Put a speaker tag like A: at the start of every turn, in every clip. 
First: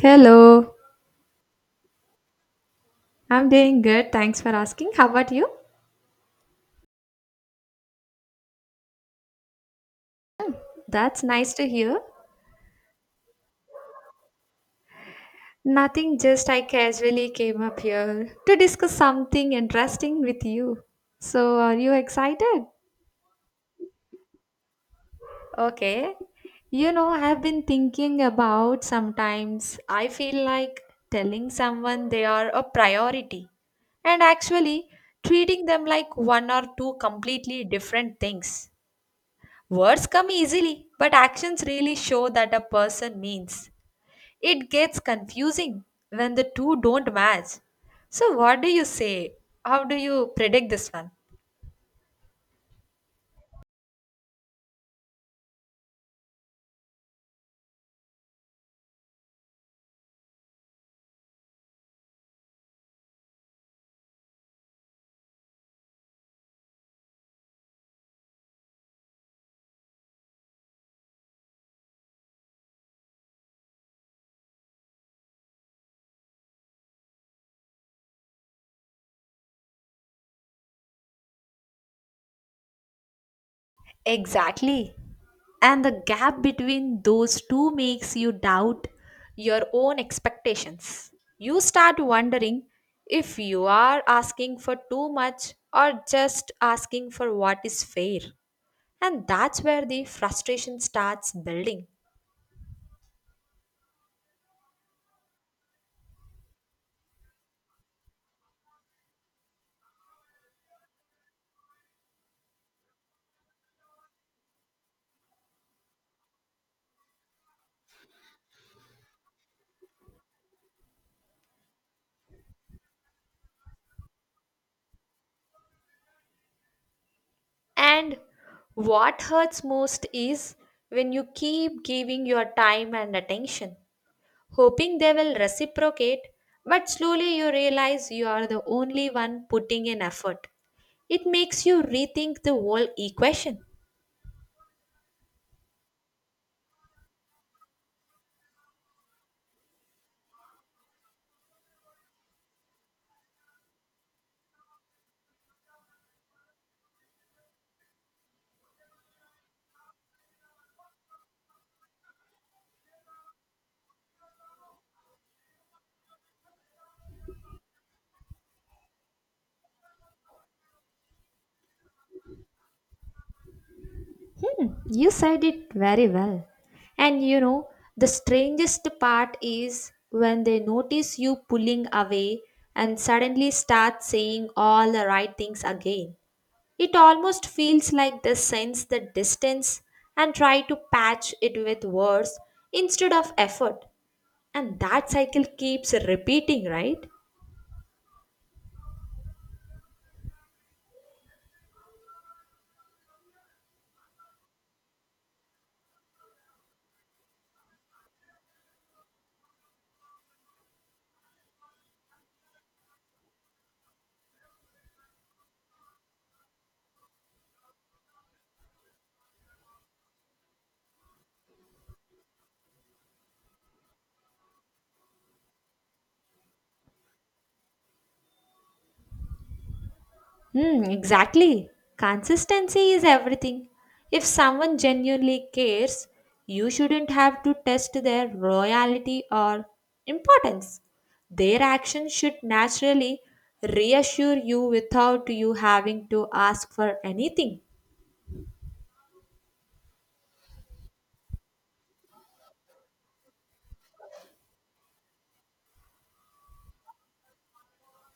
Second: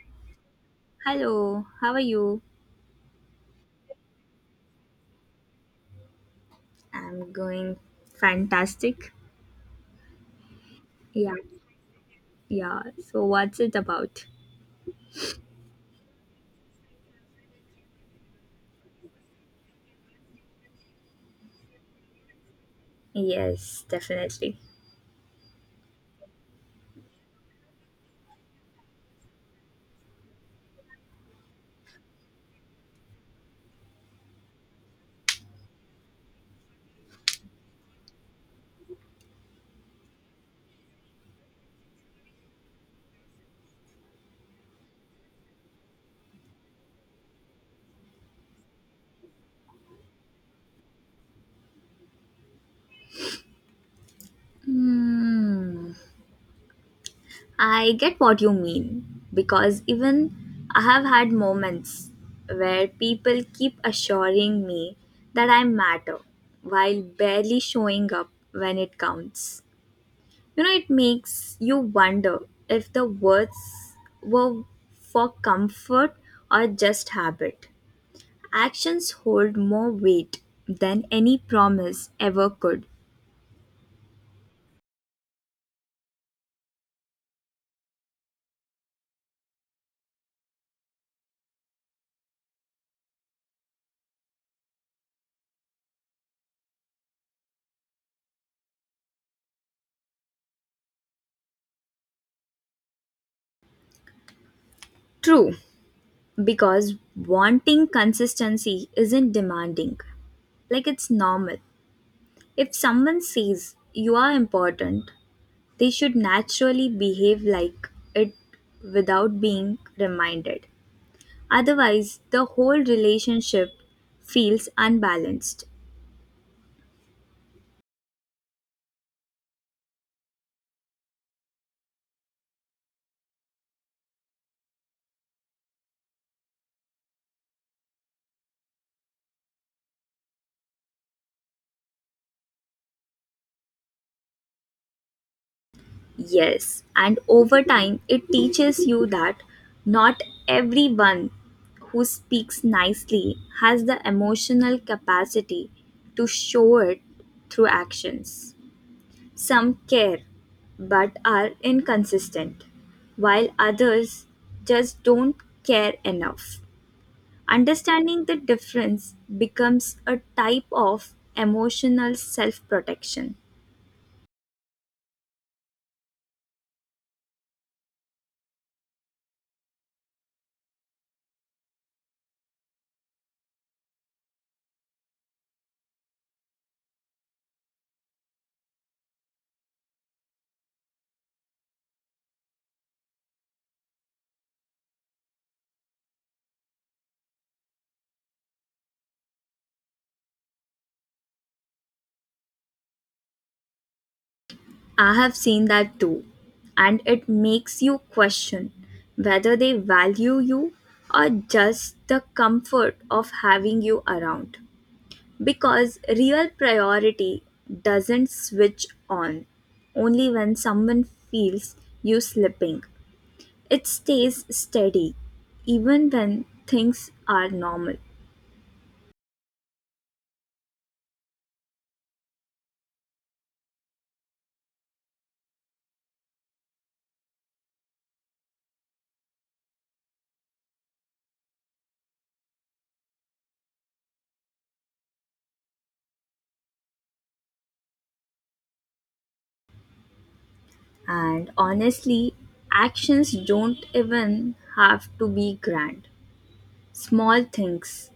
A: Hello,
B: Hello, how are you?
A: I'm doing good. Thanks for asking. How about you?
B: I'm going fantastic.
A: That's
B: Yeah,
A: nice to hear.
B: yeah. So, what's it about?
A: Nothing, just I casually came up here to discuss something interesting with you. So, are you excited?
B: Yes, definitely.
A: Okay. You know, I've been thinking about sometimes I feel like telling someone they are a priority and actually treating them like one or two completely different things. Words come easily, but actions really show that a person means. It gets confusing when the two don't match. So, what do you say? How do you predict this one?
B: Hmm. I get what you mean because even I have had moments where people keep assuring me that I matter while barely showing up when it counts. You know, it makes you wonder if the words were for comfort or just habit. Actions hold more weight than any promise ever could.
A: Exactly. And the gap between those two makes you doubt your own expectations. You start wondering if you are asking for too much or just asking for what is fair. And that's where the frustration starts building.
B: True, because wanting consistency isn't demanding. Like it's normal. If someone says you are important, they should naturally behave like it without being reminded. Otherwise, the whole relationship feels unbalanced.
A: And what hurts most is when you keep giving your time and attention, hoping they will reciprocate, but slowly you realize you are the only one putting in effort. It makes you rethink the whole equation.
B: Yes, and over time, it teaches you that not everyone who speaks nicely has the emotional capacity to show it through actions. Some care but are inconsistent, while others just don't care enough. Understanding the difference becomes a type of emotional self protection.
A: Hmm, you said it very well. And you know, the strangest part is when they notice you pulling away and suddenly start saying all the right things again. It almost feels like they sense the distance and try to patch it with words instead of effort. And that cycle keeps repeating, right?
B: I have seen that too, and it makes you question whether they value you or just the comfort of having you around. Because real priority doesn't switch on only when someone feels you slipping, it stays steady even when things are normal.
A: Hmm, exactly. Consistency is everything. If someone genuinely cares, you shouldn't have to test their loyalty or importance. Their actions should naturally reassure you without you having to ask for anything.
B: And honestly, actions don't even have to be grand. Small things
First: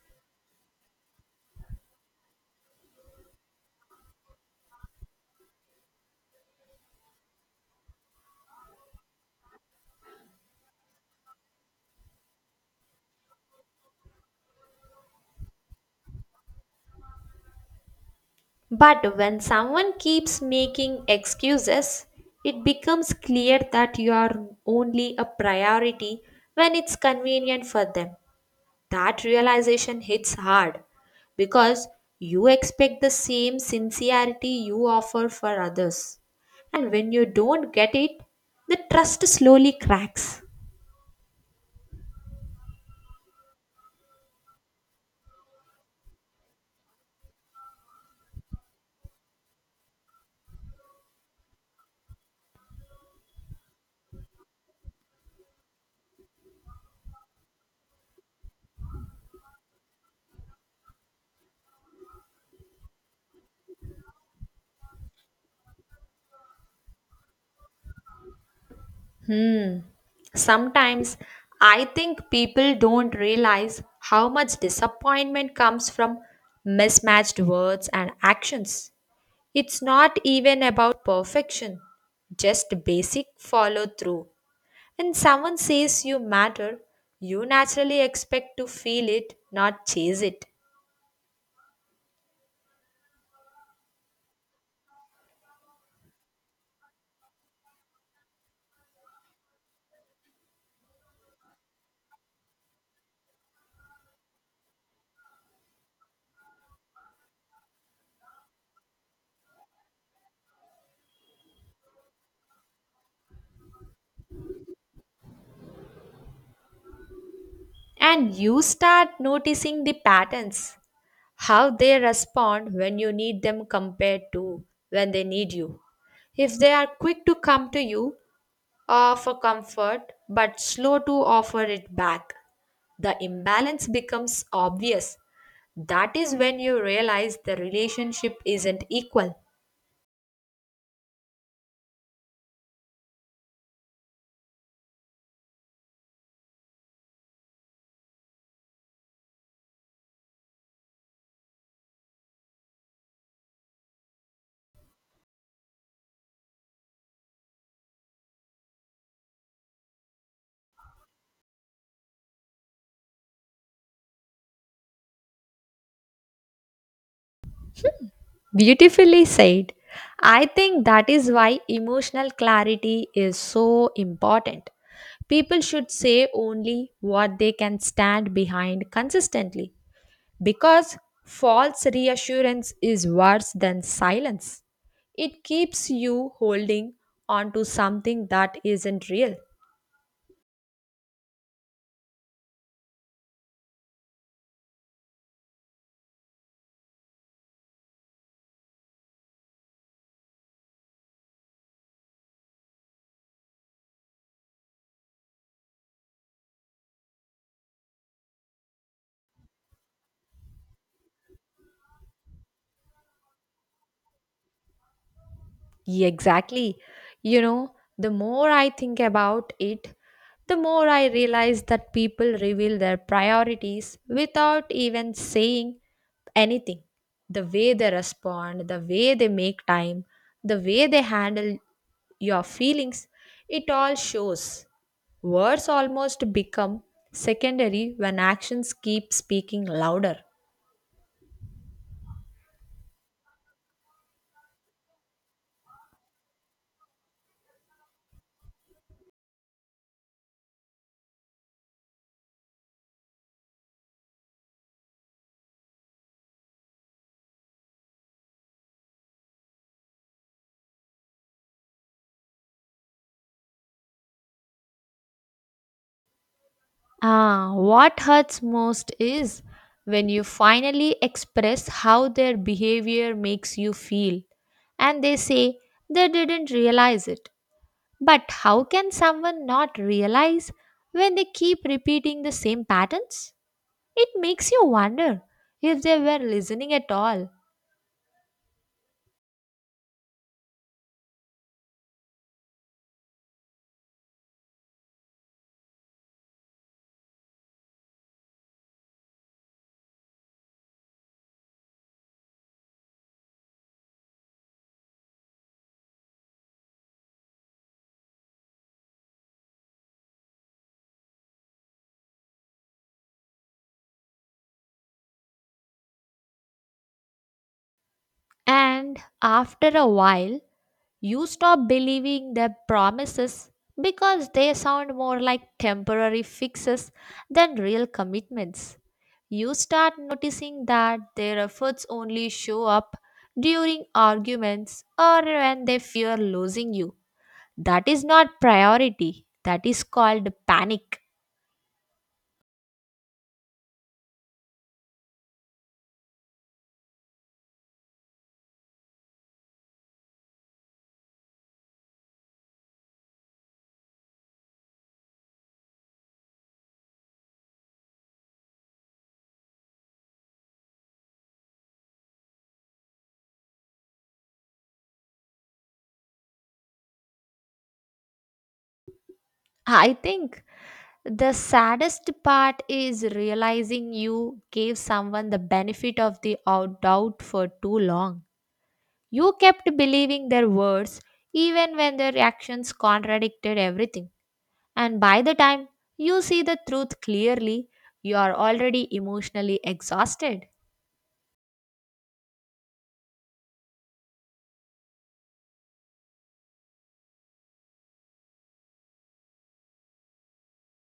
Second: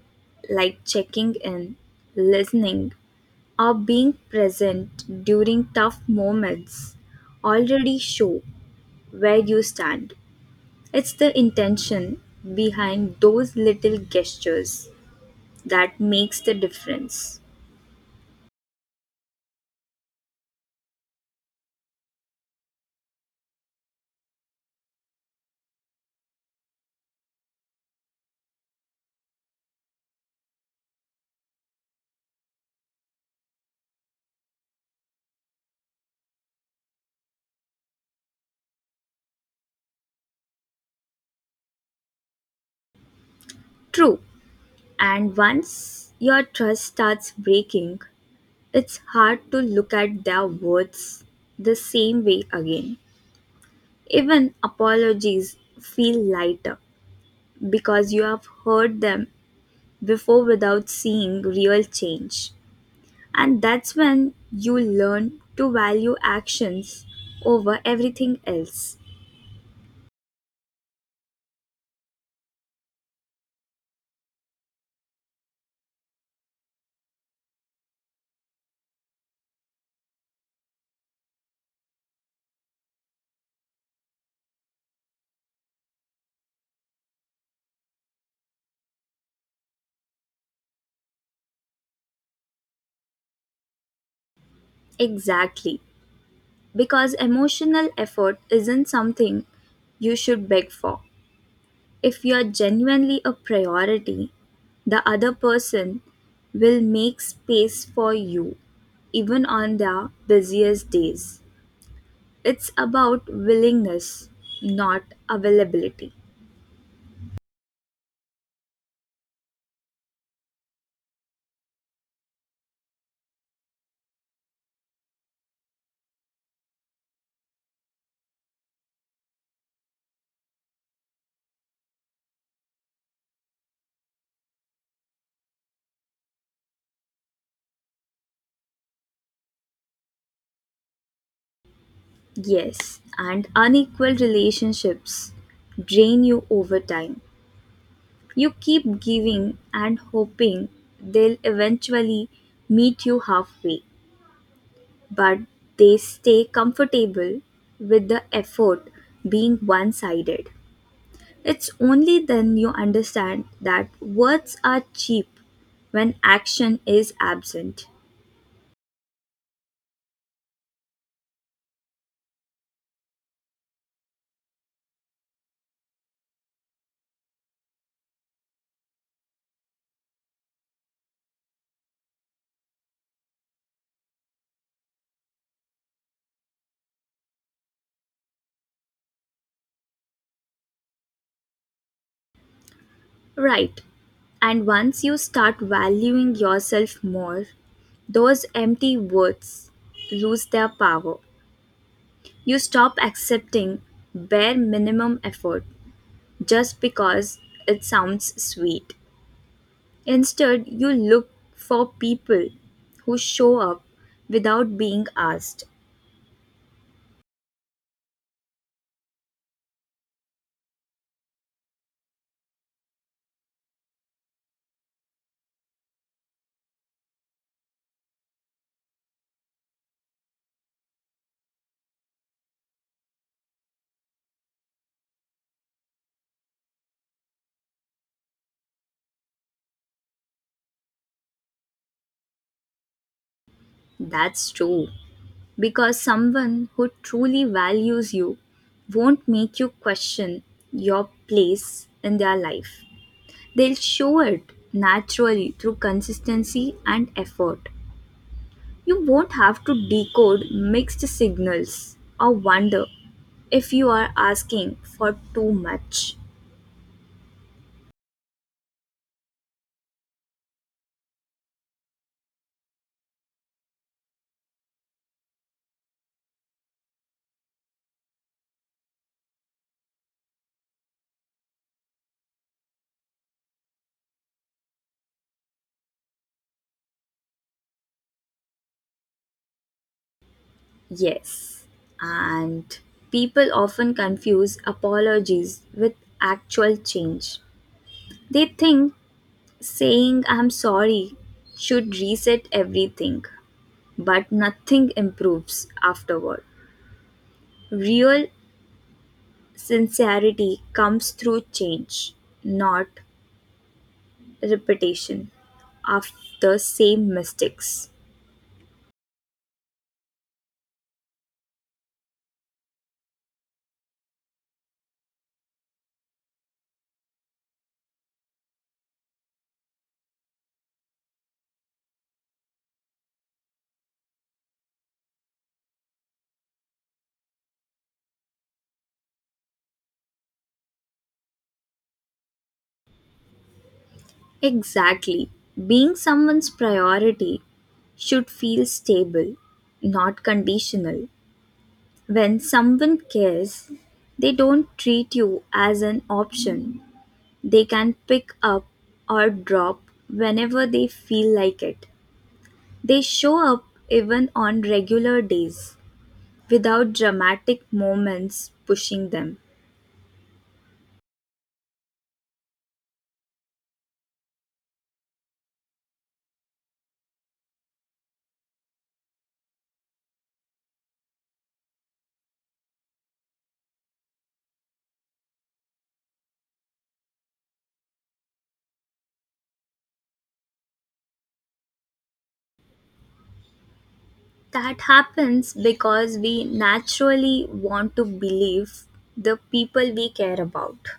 B: like checking in, listening, or being present during tough moments already show where you stand. It's the intention behind those little gestures that makes the difference.
A: But when someone keeps making excuses, it becomes clear that you are only a priority when it's convenient for them. That realization hits hard because you expect the same sincerity you offer for others. And when you don't get it, the trust slowly cracks.
B: True. And once your trust starts breaking, it's hard to look at their words the same way again. Even apologies feel lighter because you have heard them before without seeing real change. And that's when you learn to value actions over everything else.
A: Hmm. Sometimes I think people don't realize how much disappointment comes from mismatched words and actions. It's not even about perfection, just basic follow through. When someone says you matter, you naturally expect to feel it, not chase it.
B: Exactly. Because emotional effort isn't something you should beg for. If you're genuinely a priority, the other person will make space for you, even on their busiest days. It's about willingness, not availability.
A: And you start noticing the patterns how they respond when you need them compared to when they need you. If they are quick to come to you, offer comfort, but slow to offer it back, the imbalance becomes obvious. That is when you realize the relationship isn't equal.
B: Yes, and unequal relationships drain you over time. You keep giving and hoping they'll eventually meet you halfway, but they stay comfortable with the effort being one sided. It's only then you understand that words are cheap when action is absent.
A: Beautifully said. I think that is why emotional clarity is so important. People should say only what they can stand behind consistently, because false reassurance is worse than silence. It keeps you holding on to something that isn't real.
B: Right. And once you start valuing yourself more, those empty words lose their power. You stop accepting bare minimum effort just because it sounds sweet. Instead, you look for people who show up without being asked.
A: Yeah, exactly. You know, the more I think about it, the more I realize that people reveal their priorities without even saying anything. The way they respond, the way they make time, the way they handle your feelings, it all shows. Words almost become secondary when actions keep speaking louder.
B: That's true. Because someone who truly values you won't make you question your place in their life. They'll show it naturally through consistency and effort. You won't have to decode mixed signals or wonder if you are asking for too much.
A: Ah, what hurts most is when you finally express how their behavior makes you feel and they say they didn't realize it. But how can someone not realize when they keep repeating the same patterns? It makes you wonder if they were listening at all.
B: Yes, and people often confuse apologies with actual change. They think saying I'm sorry should reset everything, but nothing improves afterward. Real sincerity comes through change, not repetition of the same mistakes.
A: And after a while, you stop believing their promises because they sound more like temporary fixes than real commitments. You start noticing that their efforts only show up during arguments or when they fear losing you. That is not priority, that is called panic.
B: Exactly. Being someone's priority should feel stable, not conditional. When someone cares, they don't treat you as an option. They can pick up or drop whenever they feel like it. They show up even on regular days, without dramatic moments pushing them.
A: I think the saddest part is realizing you gave someone the benefit of the doubt for too long. You kept believing their words even when their actions contradicted everything. And by the time you see the truth clearly, you are already emotionally exhausted.
B: That happens because we naturally want to believe the people we care about.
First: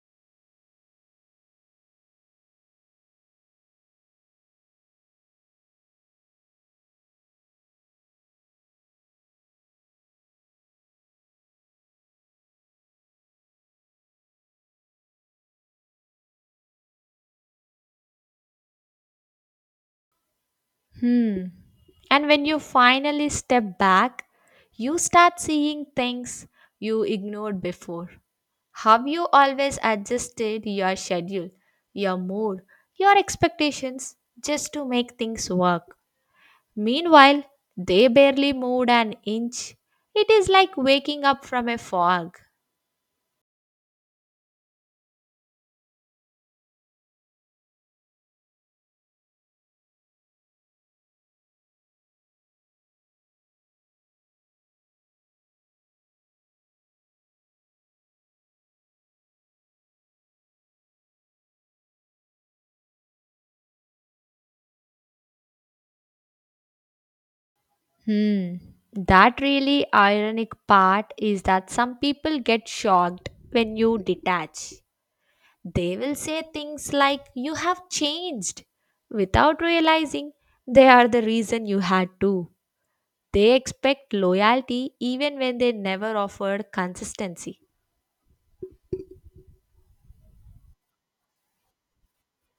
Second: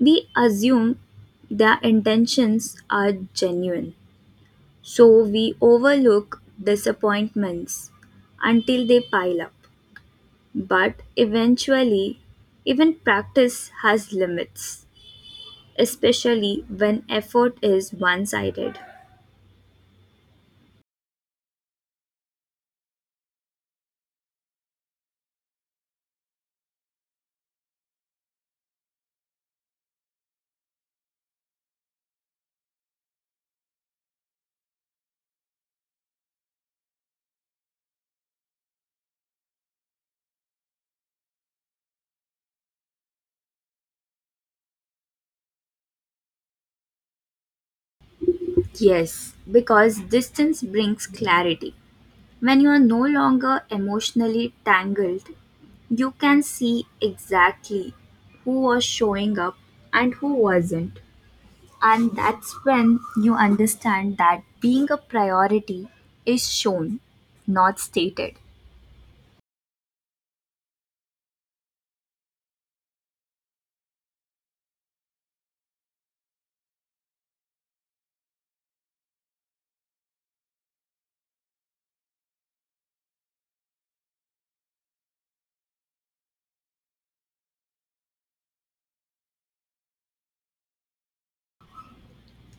B: We assume their intentions are genuine, so we overlook disappointments until they pile up. But eventually, even practice has limits, especially when effort is one sided.
A: Hmm. And when you finally step back, you start seeing things you ignored before. Have you always adjusted your schedule, your mood, your expectations just to make things work? Meanwhile, they barely moved an inch. It is like waking up from a fog.
B: Yes, because distance brings clarity. When you are no longer emotionally tangled, you can see exactly who was showing up and who wasn't. And that's when you understand that being a priority is shown, not stated.
A: Hmm. That really ironic part is that some people get shocked when you detach. They will say things like, "You have changed," without realizing they are the reason you had to. They expect loyalty even when they never offered consistency.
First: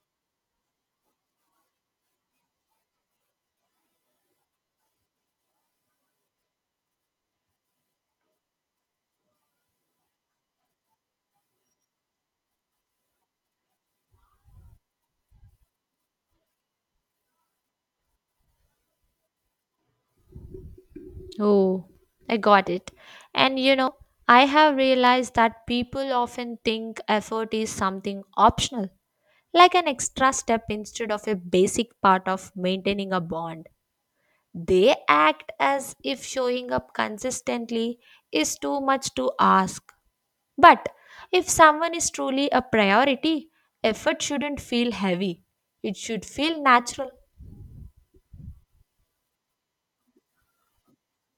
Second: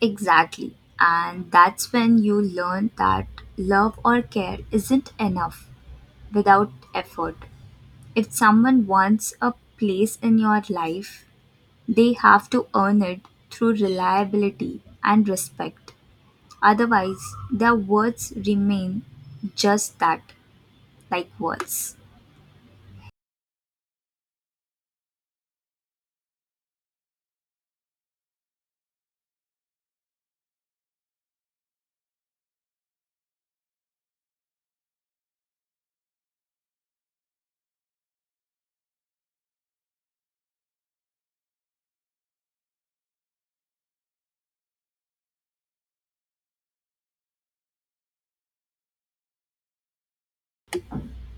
B: Exactly. And that's when you learn that love or care isn't enough without effort. If someone wants a place in your life, they have to earn it through reliability and respect. Otherwise, their words remain just that, like
A: Oh,
B: words.
A: I got it. And you know, I have realized that people often think effort is something optional, like an extra step instead of a basic part of maintaining a bond. They act as if showing up consistently is too much to ask. But if someone is truly a priority, effort shouldn't feel heavy, it should feel natural.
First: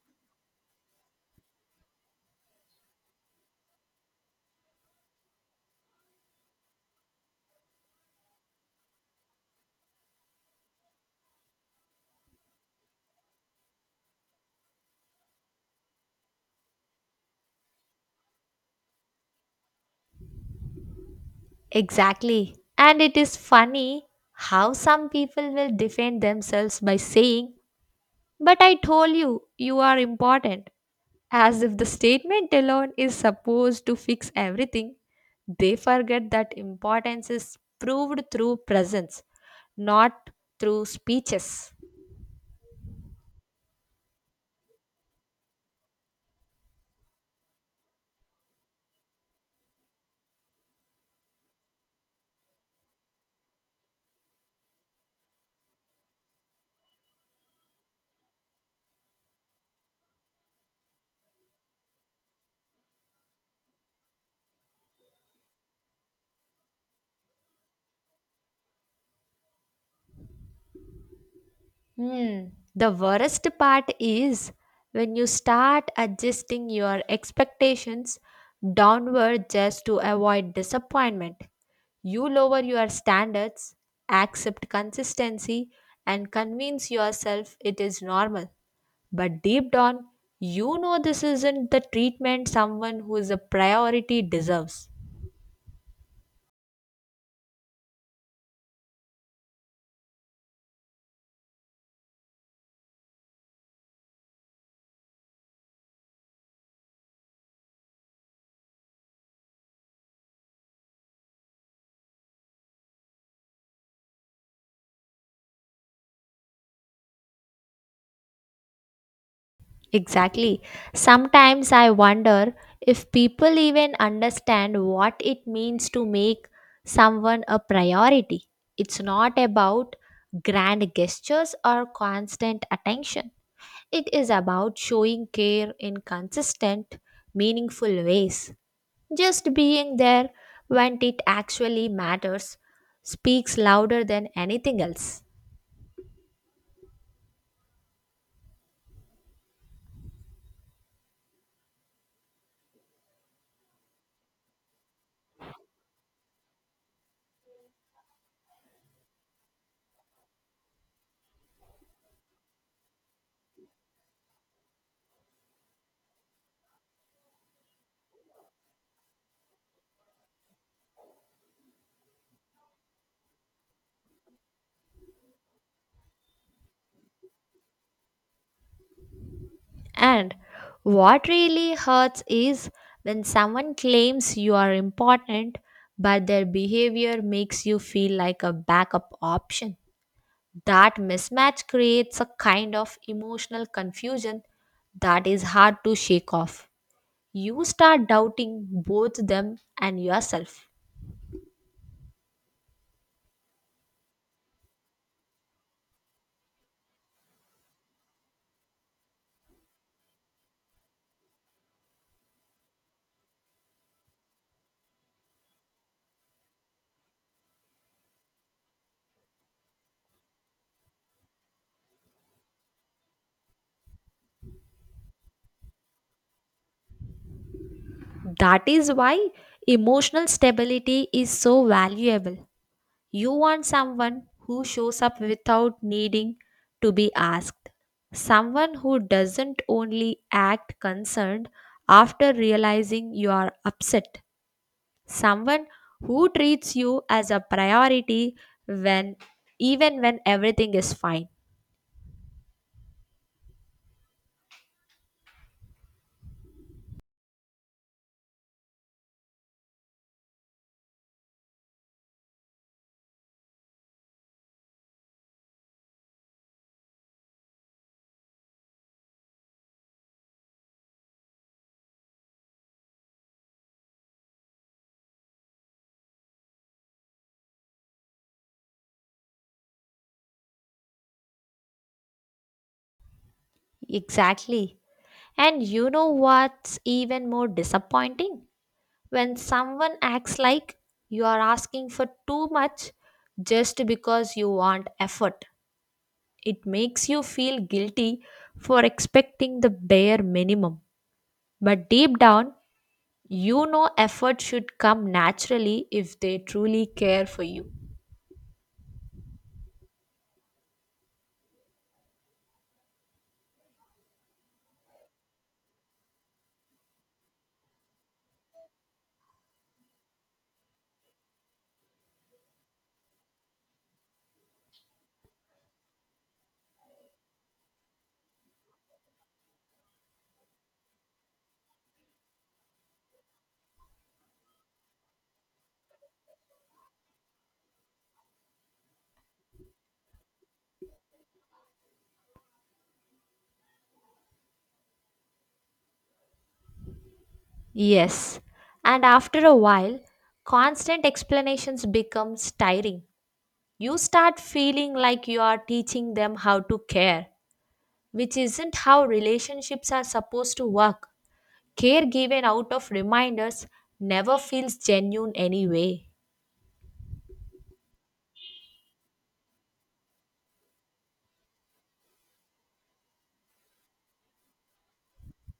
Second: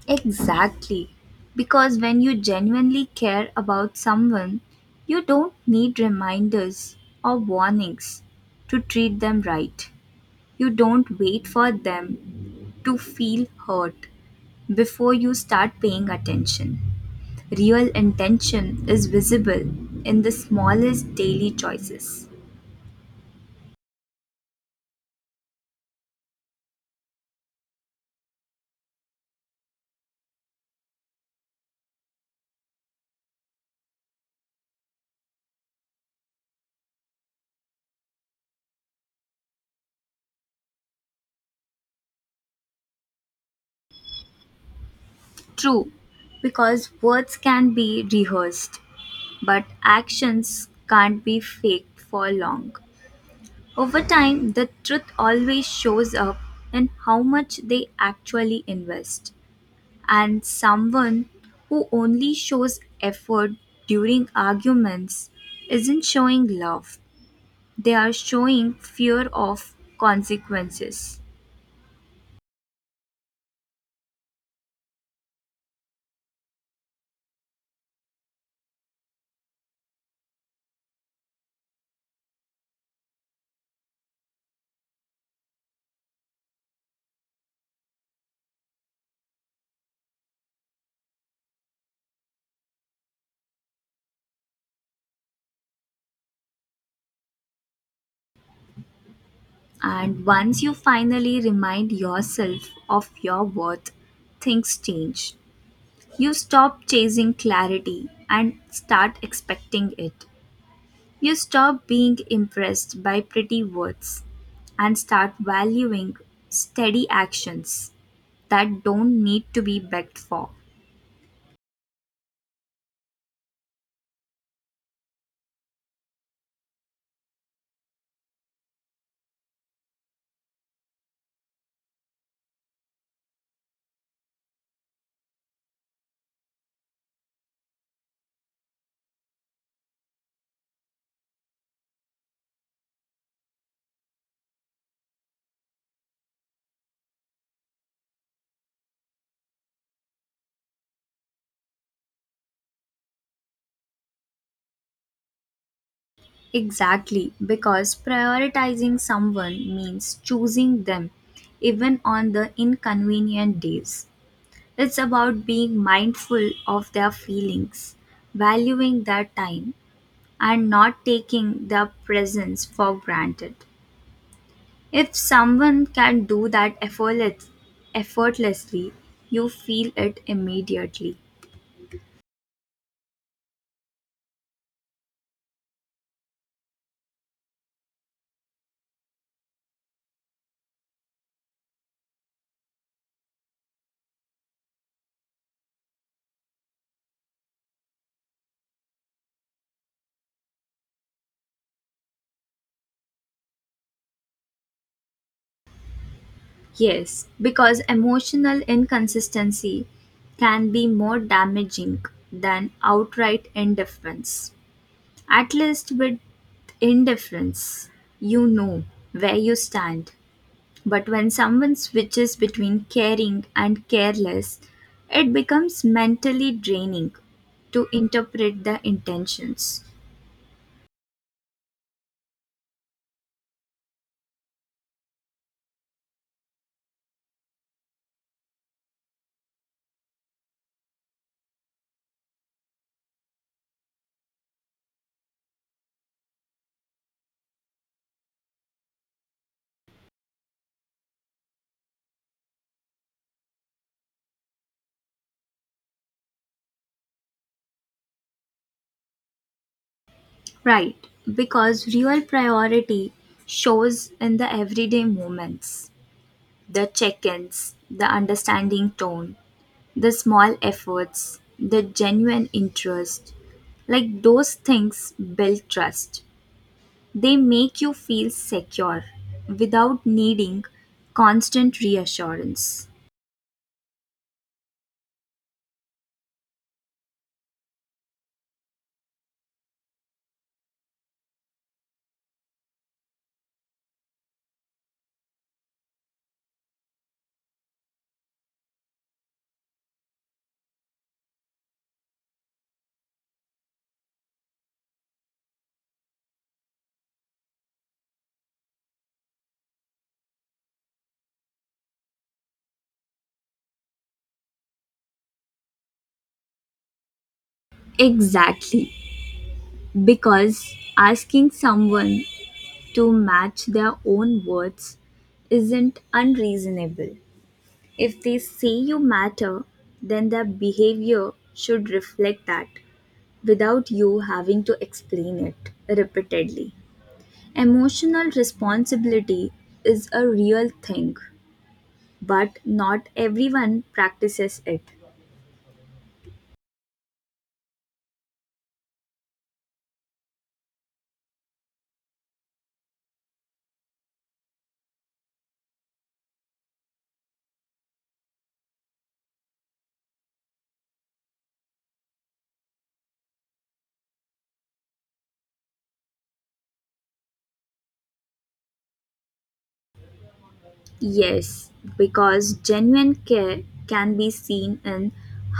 B: Exactly. Because when you genuinely care about someone, you don't need reminders or warnings to treat them right. You don't wait for them to feel hurt before you start paying attention. Real intention is visible in the smallest daily choices.
A: Exactly. And it is funny how some people will defend themselves by saying, "But I told you, you are important." As if the statement alone is supposed to fix everything. They forget that importance is proved through presence, not through speeches.
B: True, because words can be rehearsed, but actions can't be faked for long. Over time, the truth always shows up in how much they actually invest. And someone who only shows effort during arguments isn't showing love. They are showing fear of consequences.
A: Hmm. The worst part is when you start adjusting your expectations downward just to avoid disappointment. You lower your standards, accept consistency, and convince yourself it is normal. But deep down, you know this isn't the treatment someone who is a priority deserves.
B: And once you finally remind yourself of your worth, things change. You stop chasing clarity and start expecting it. You stop being impressed by pretty words and start valuing steady actions that don't need to be begged for.
A: Exactly. Sometimes I wonder if people even understand what it means to make someone a priority. It's not about grand gestures or constant attention. It is about showing care in consistent, meaningful ways. Just being there when it actually matters speaks louder than anything else.
B: Exactly, because prioritizing someone means choosing them, even on the inconvenient days. It's about being mindful of their feelings, valuing their time, and not taking their presence for granted. If someone can do that effortless, effortlessly, you feel it
A: And
B: immediately.
A: what really hurts is when someone claims you are important but their behavior makes you feel like a backup option. That mismatch creates a kind of emotional confusion that is hard to shake off. You start doubting both them and yourself.
B: Yes, because emotional inconsistency can be more damaging than outright indifference. At least with indifference, you know where you stand. But when someone switches between caring and careless, it becomes mentally draining to
A: That
B: interpret the
A: is why
B: intentions.
A: emotional stability is so valuable. You want someone who shows up without needing to be asked, someone who doesn't only act concerned after realizing you are upset, someone who treats you as a priority when even when everything is fine.
B: Right, because real priority shows in the everyday moments, the check ins, the understanding tone, the small efforts, the genuine interest. Like those things build trust. They make you feel secure without needing constant reassurance.
A: Exactly. And you know what's even more disappointing? When someone acts like you are asking for too much just because you want effort, it makes you feel guilty for expecting the bare minimum. But deep down, you know effort should come naturally if they truly care for you.
B: Exactly. Because asking someone to match their own words isn't unreasonable. If they say you matter, then their behavior should reflect that, without you having to explain it repeatedly. Emotional responsibility is a real thing, but not everyone practices it.
A: Yes, and after a while, constant explanations becomes tiring. You start feeling like you are teaching them how to care, which isn't how relationships are supposed to work. Care given out of reminders never feels genuine anyway.
B: Yes, because genuine care can be seen in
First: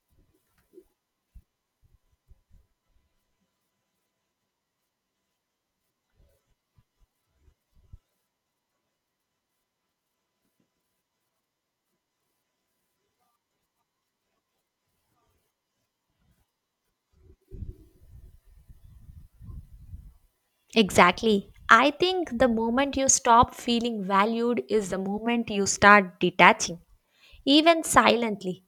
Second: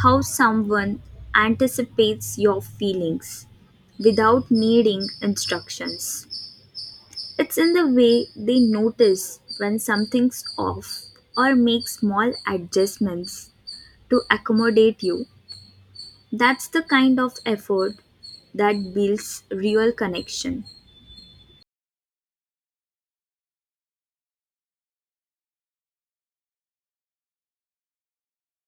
B: how someone anticipates your feelings without needing instructions. It's in the way they notice when something's off or make small adjustments to accommodate you. That's the kind of effort that builds real connection.
A: Exactly. I think the moment you stop feeling valued is the moment you start detaching, even silently.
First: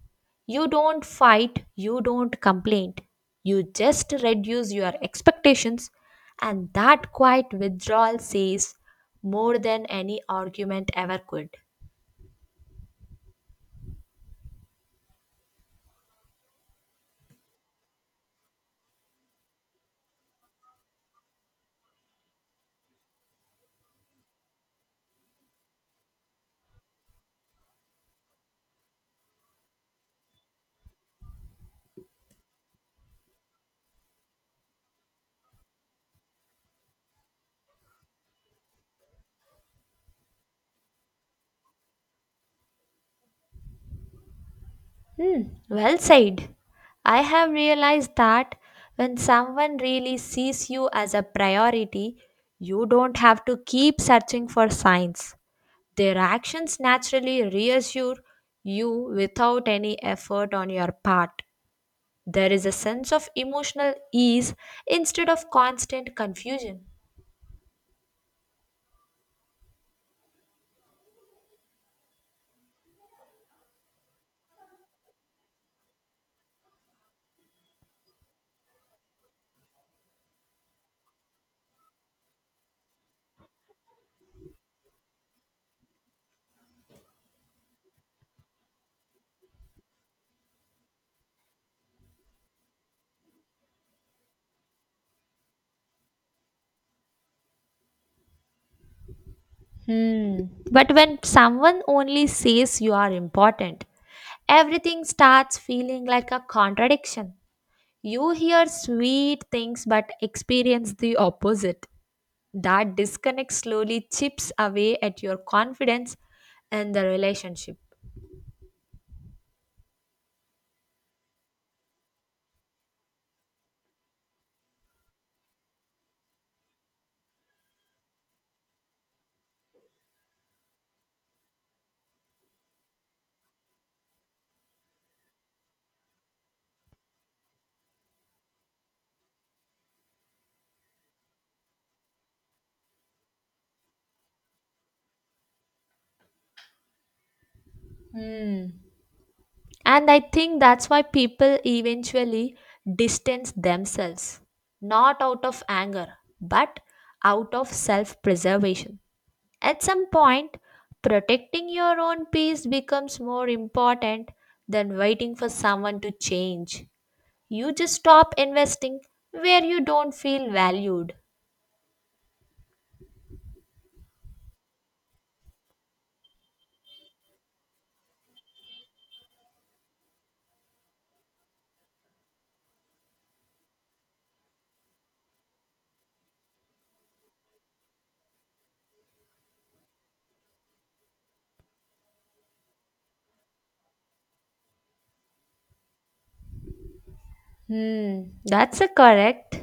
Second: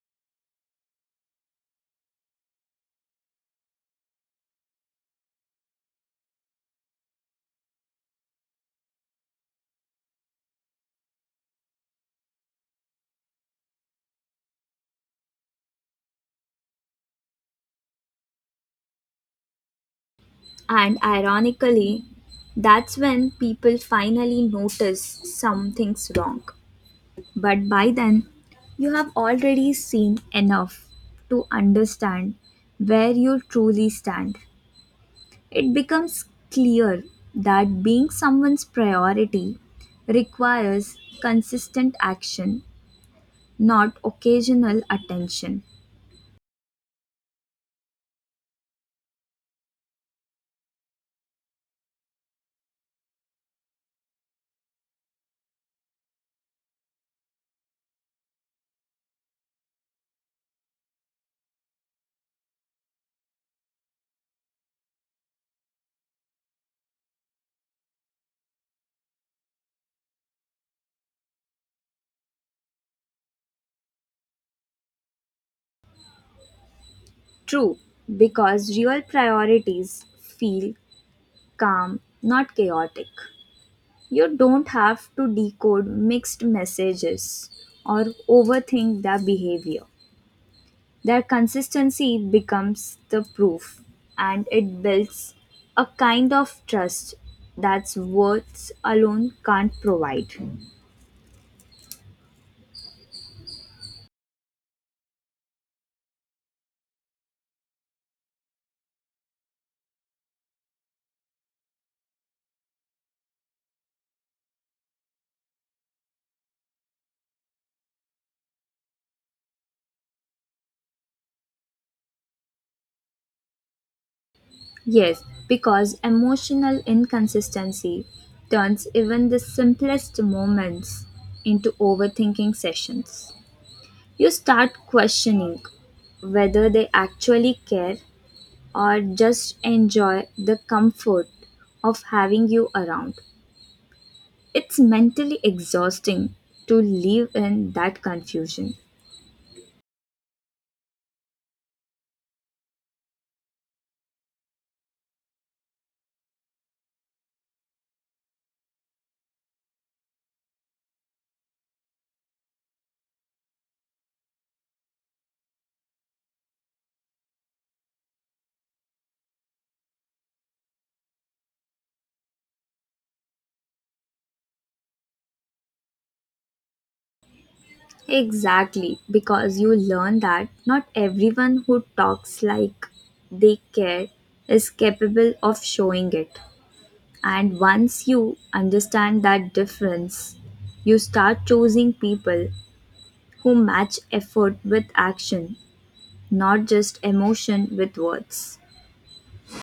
A: You don't fight, you don't complain. You just reduce your expectations, and that quiet withdrawal says more than any argument ever could.
B: And ironically, that's when people finally notice something's wrong. But by then, you have already seen enough to understand where you truly stand. It becomes clear that being someone's priority requires consistent action, not occasional
A: Hmm,
B: attention.
A: well said. I have realized that when someone really sees you as a priority, you don't have to keep searching for signs. Their actions naturally reassure you without any effort on your part. There is a sense of emotional ease instead of constant confusion.
B: True, because real priorities feel calm, not chaotic. You don't have to decode mixed messages or overthink their behavior. Their consistency becomes the proof, and it builds a kind of trust that's words alone can't provide.
A: Hmm. But when someone only says you are important, everything starts feeling like a contradiction. You hear sweet things but experience the opposite. That disconnect slowly chips away at your confidence and the relationship.
B: Yes, because emotional inconsistency turns even the simplest moments into overthinking sessions. You start questioning whether they actually care or just enjoy the comfort of having you around. It's mentally exhausting to live in that
A: Hmm.
B: confusion.
A: And I think that's why people eventually distance themselves, not out of anger, but out of self preservation. At some point, protecting your own peace becomes more important than waiting for someone to change. You just stop investing where you don't feel valued.
B: Exactly, because you learn that not everyone who talks like they care is capable of showing it. And once you understand that difference, you start choosing people who match effort with action, not just emotion with
A: Hmm,
B: words.
A: that's a correct.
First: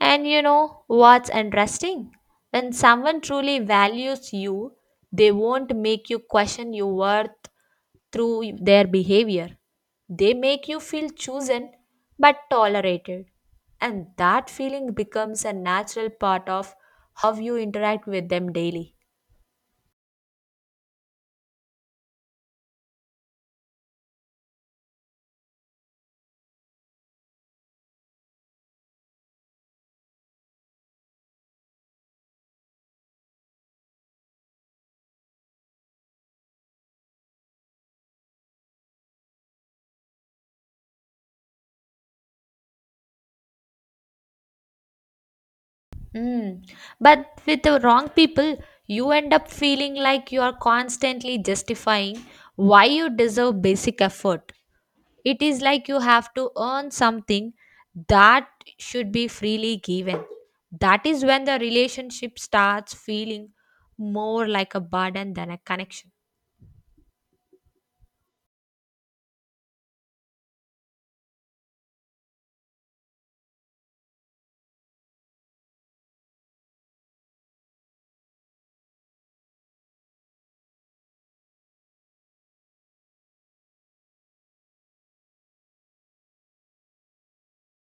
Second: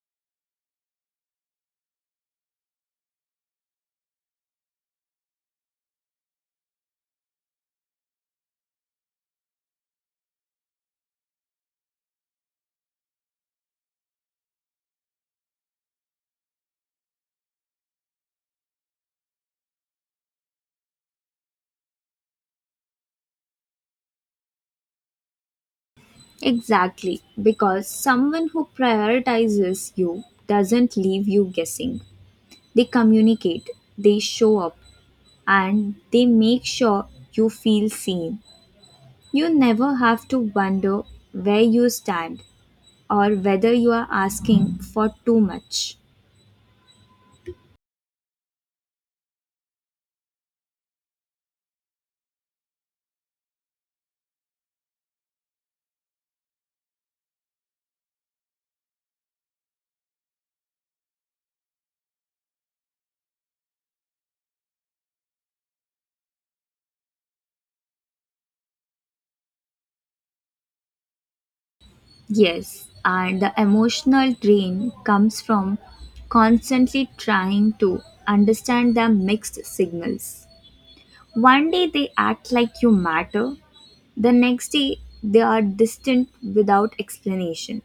A: And you know what's interesting? When someone truly values you, they won't make you question your worth through their behavior. They make you feel chosen but tolerated. And that feeling becomes a natural part of how you interact with them daily.
B: Exactly, because someone who prioritizes you doesn't leave you guessing. They communicate, they show up, and they make sure you feel seen. You never have to wonder where you stand or whether you are asking for too much.
A: Mm. But with the wrong people, you end up feeling like you are constantly justifying why you deserve basic effort. It is like you have to earn something that should be freely given. That is when the relationship starts feeling more like a burden than a connection.
B: Yes, and the emotional drain comes from constantly trying to understand the mixed signals. One day they act like you matter, the next day they are distant without explanation.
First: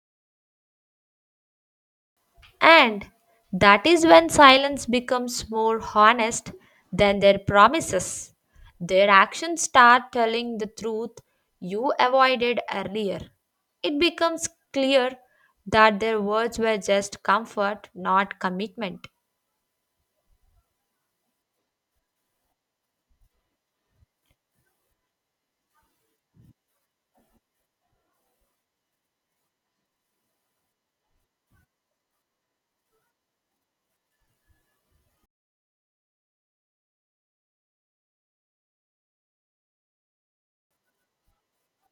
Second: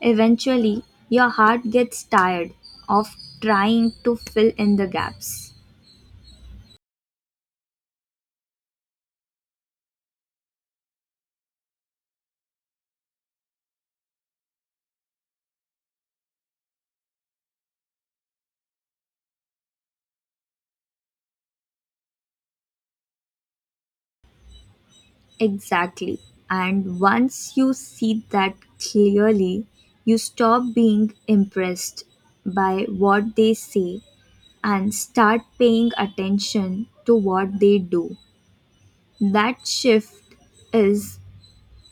B: Eventually, your heart gets tired
A: And
B: of
A: that
B: trying
A: is
B: to
A: when
B: fill in
A: silence
B: the
A: becomes
B: gaps.
A: more honest than their promises. Their actions start telling the truth you avoided earlier. It becomes clear that their words were just comfort, not commitment.
B: Exactly. And once you see that clearly, you stop being impressed by what they say and start paying attention to what they do. That shift is,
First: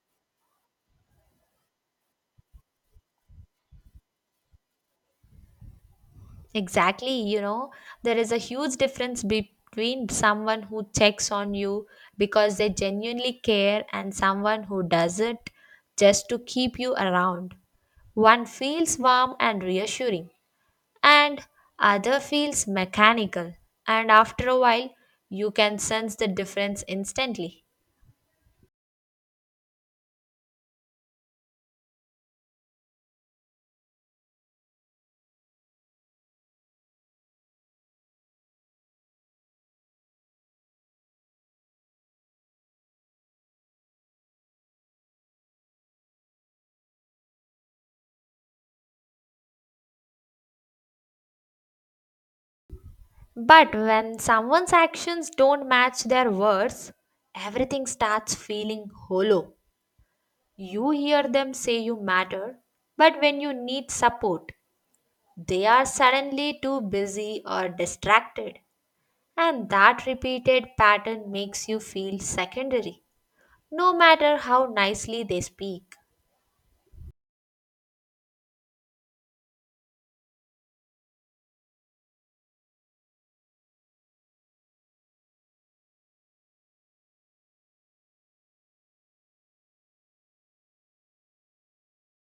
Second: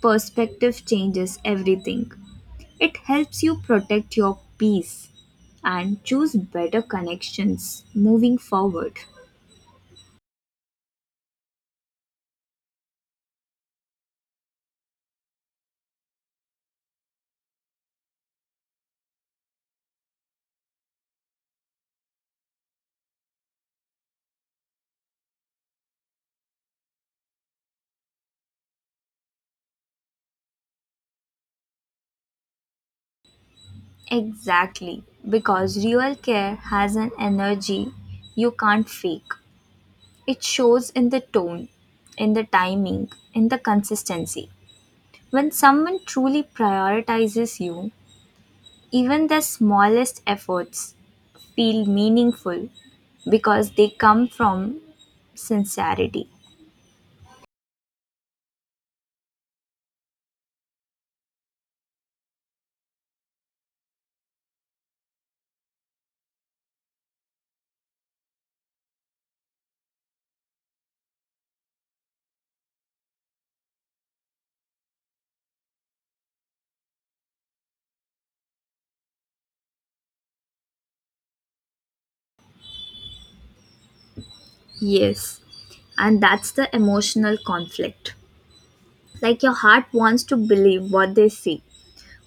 B: perspective changes everything. It helps you protect your peace and choose better
A: Exactly, you know,
B: connections
A: there is a
B: moving
A: huge
B: forward.
A: difference between someone who checks on you because they genuinely care and someone who doesn't just to keep you around. One feels warm and reassuring, and other feels mechanical, and after a while, you can sense the difference instantly.
B: Exactly, because real care has an energy you can't fake. It shows in the tone, in the timing, in the consistency. When someone truly prioritizes you, even the smallest efforts feel meaningful because
A: But
B: they
A: when
B: come
A: someone's
B: from
A: actions don't match their
B: sincerity.
A: words, everything starts feeling hollow. You hear them say you matter, but when you need support, they are suddenly too busy or distracted. And that repeated pattern makes you feel secondary, no matter how nicely they speak.
B: Yes, and that's the emotional conflict. Like your heart wants to believe what they say,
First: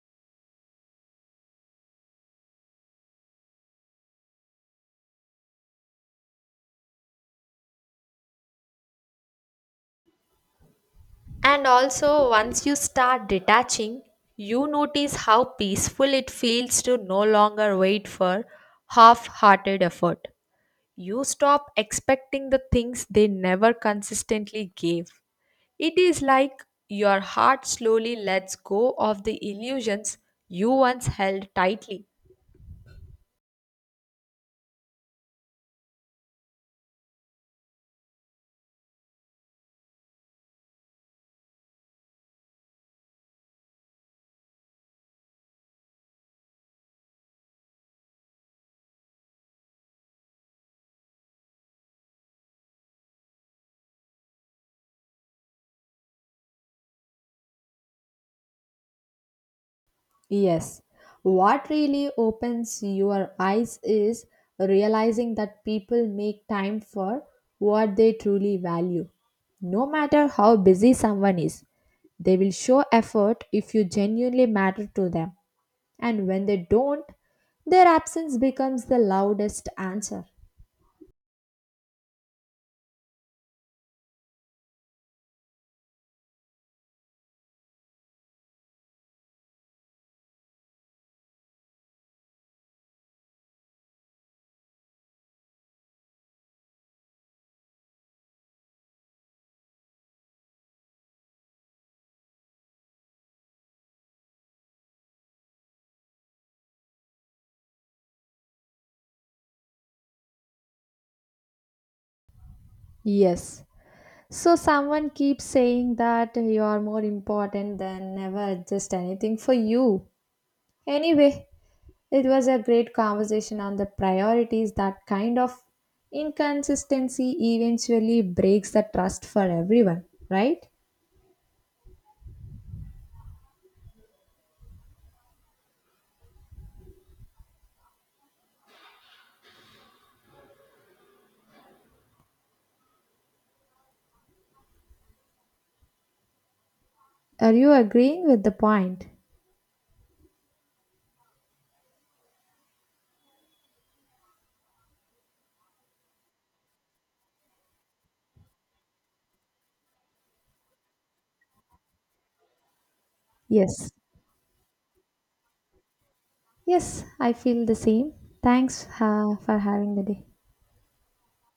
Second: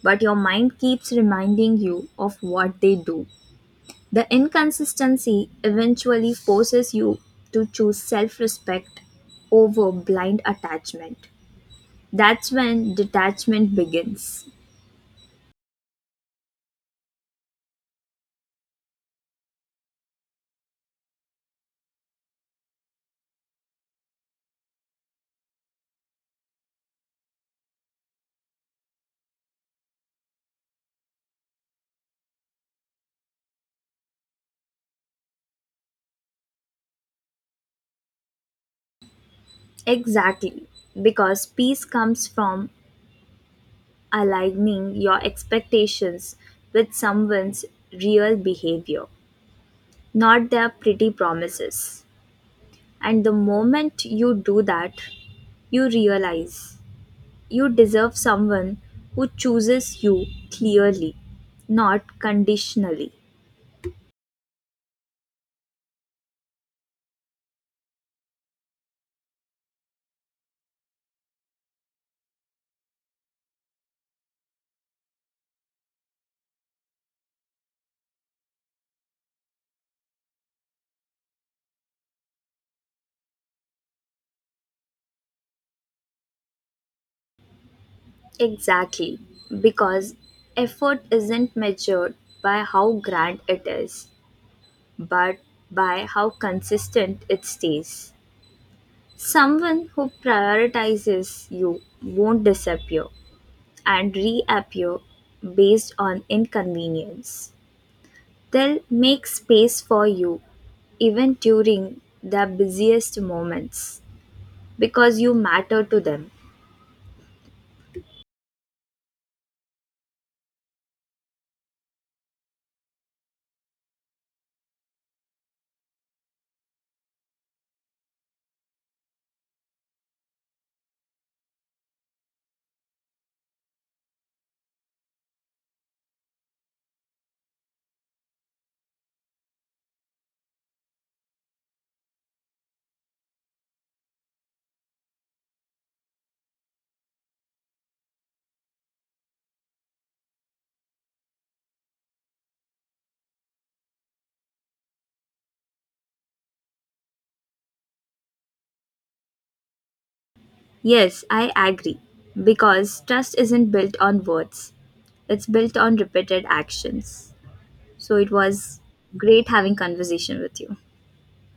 B: but your mind keeps reminding you of what they do. The inconsistency eventually forces you to choose self respect over blind attachment.
A: And also,
B: That's
A: once you
B: when
A: start
B: detachment
A: detaching,
B: begins.
A: you notice how peaceful it feels to no longer wait for half hearted effort. You stop expecting the things they never consistently gave. It is like your heart slowly lets go of the illusions you once held tightly.
B: Exactly, because peace comes from aligning your expectations with someone's real behavior, not their pretty promises. And the moment you do that, you realize you deserve someone who chooses you
A: Yes,
B: clearly,
A: what
B: not
A: really opens
B: conditionally.
A: your eyes is realizing that people make time for what they truly value. No matter how busy someone is, they will show effort if you genuinely matter to them. And when they don't, their absence becomes the loudest answer.
B: Exactly, because effort isn't measured by how grand it is, but by how consistent it stays. Someone who prioritizes you won't disappear and reappear based on inconvenience. They'll make space for you even during the busiest
A: Yes,
B: moments,
A: so someone
B: because you
A: keeps
B: matter
A: saying
B: to them.
A: that you are more important than never adjust anything for you. Anyway, it was a great conversation on the priorities that kind of inconsistency eventually breaks the trust for everyone, right? Are you agreeing with the point?
B: Yes, I agree. Because trust isn't
A: Yes.
B: built on words, it's built on repeated
A: Yes, I
B: actions.
A: feel the same.
B: So it was
A: Thanks
B: great
A: for
B: having
A: having the day.
B: conversation with you.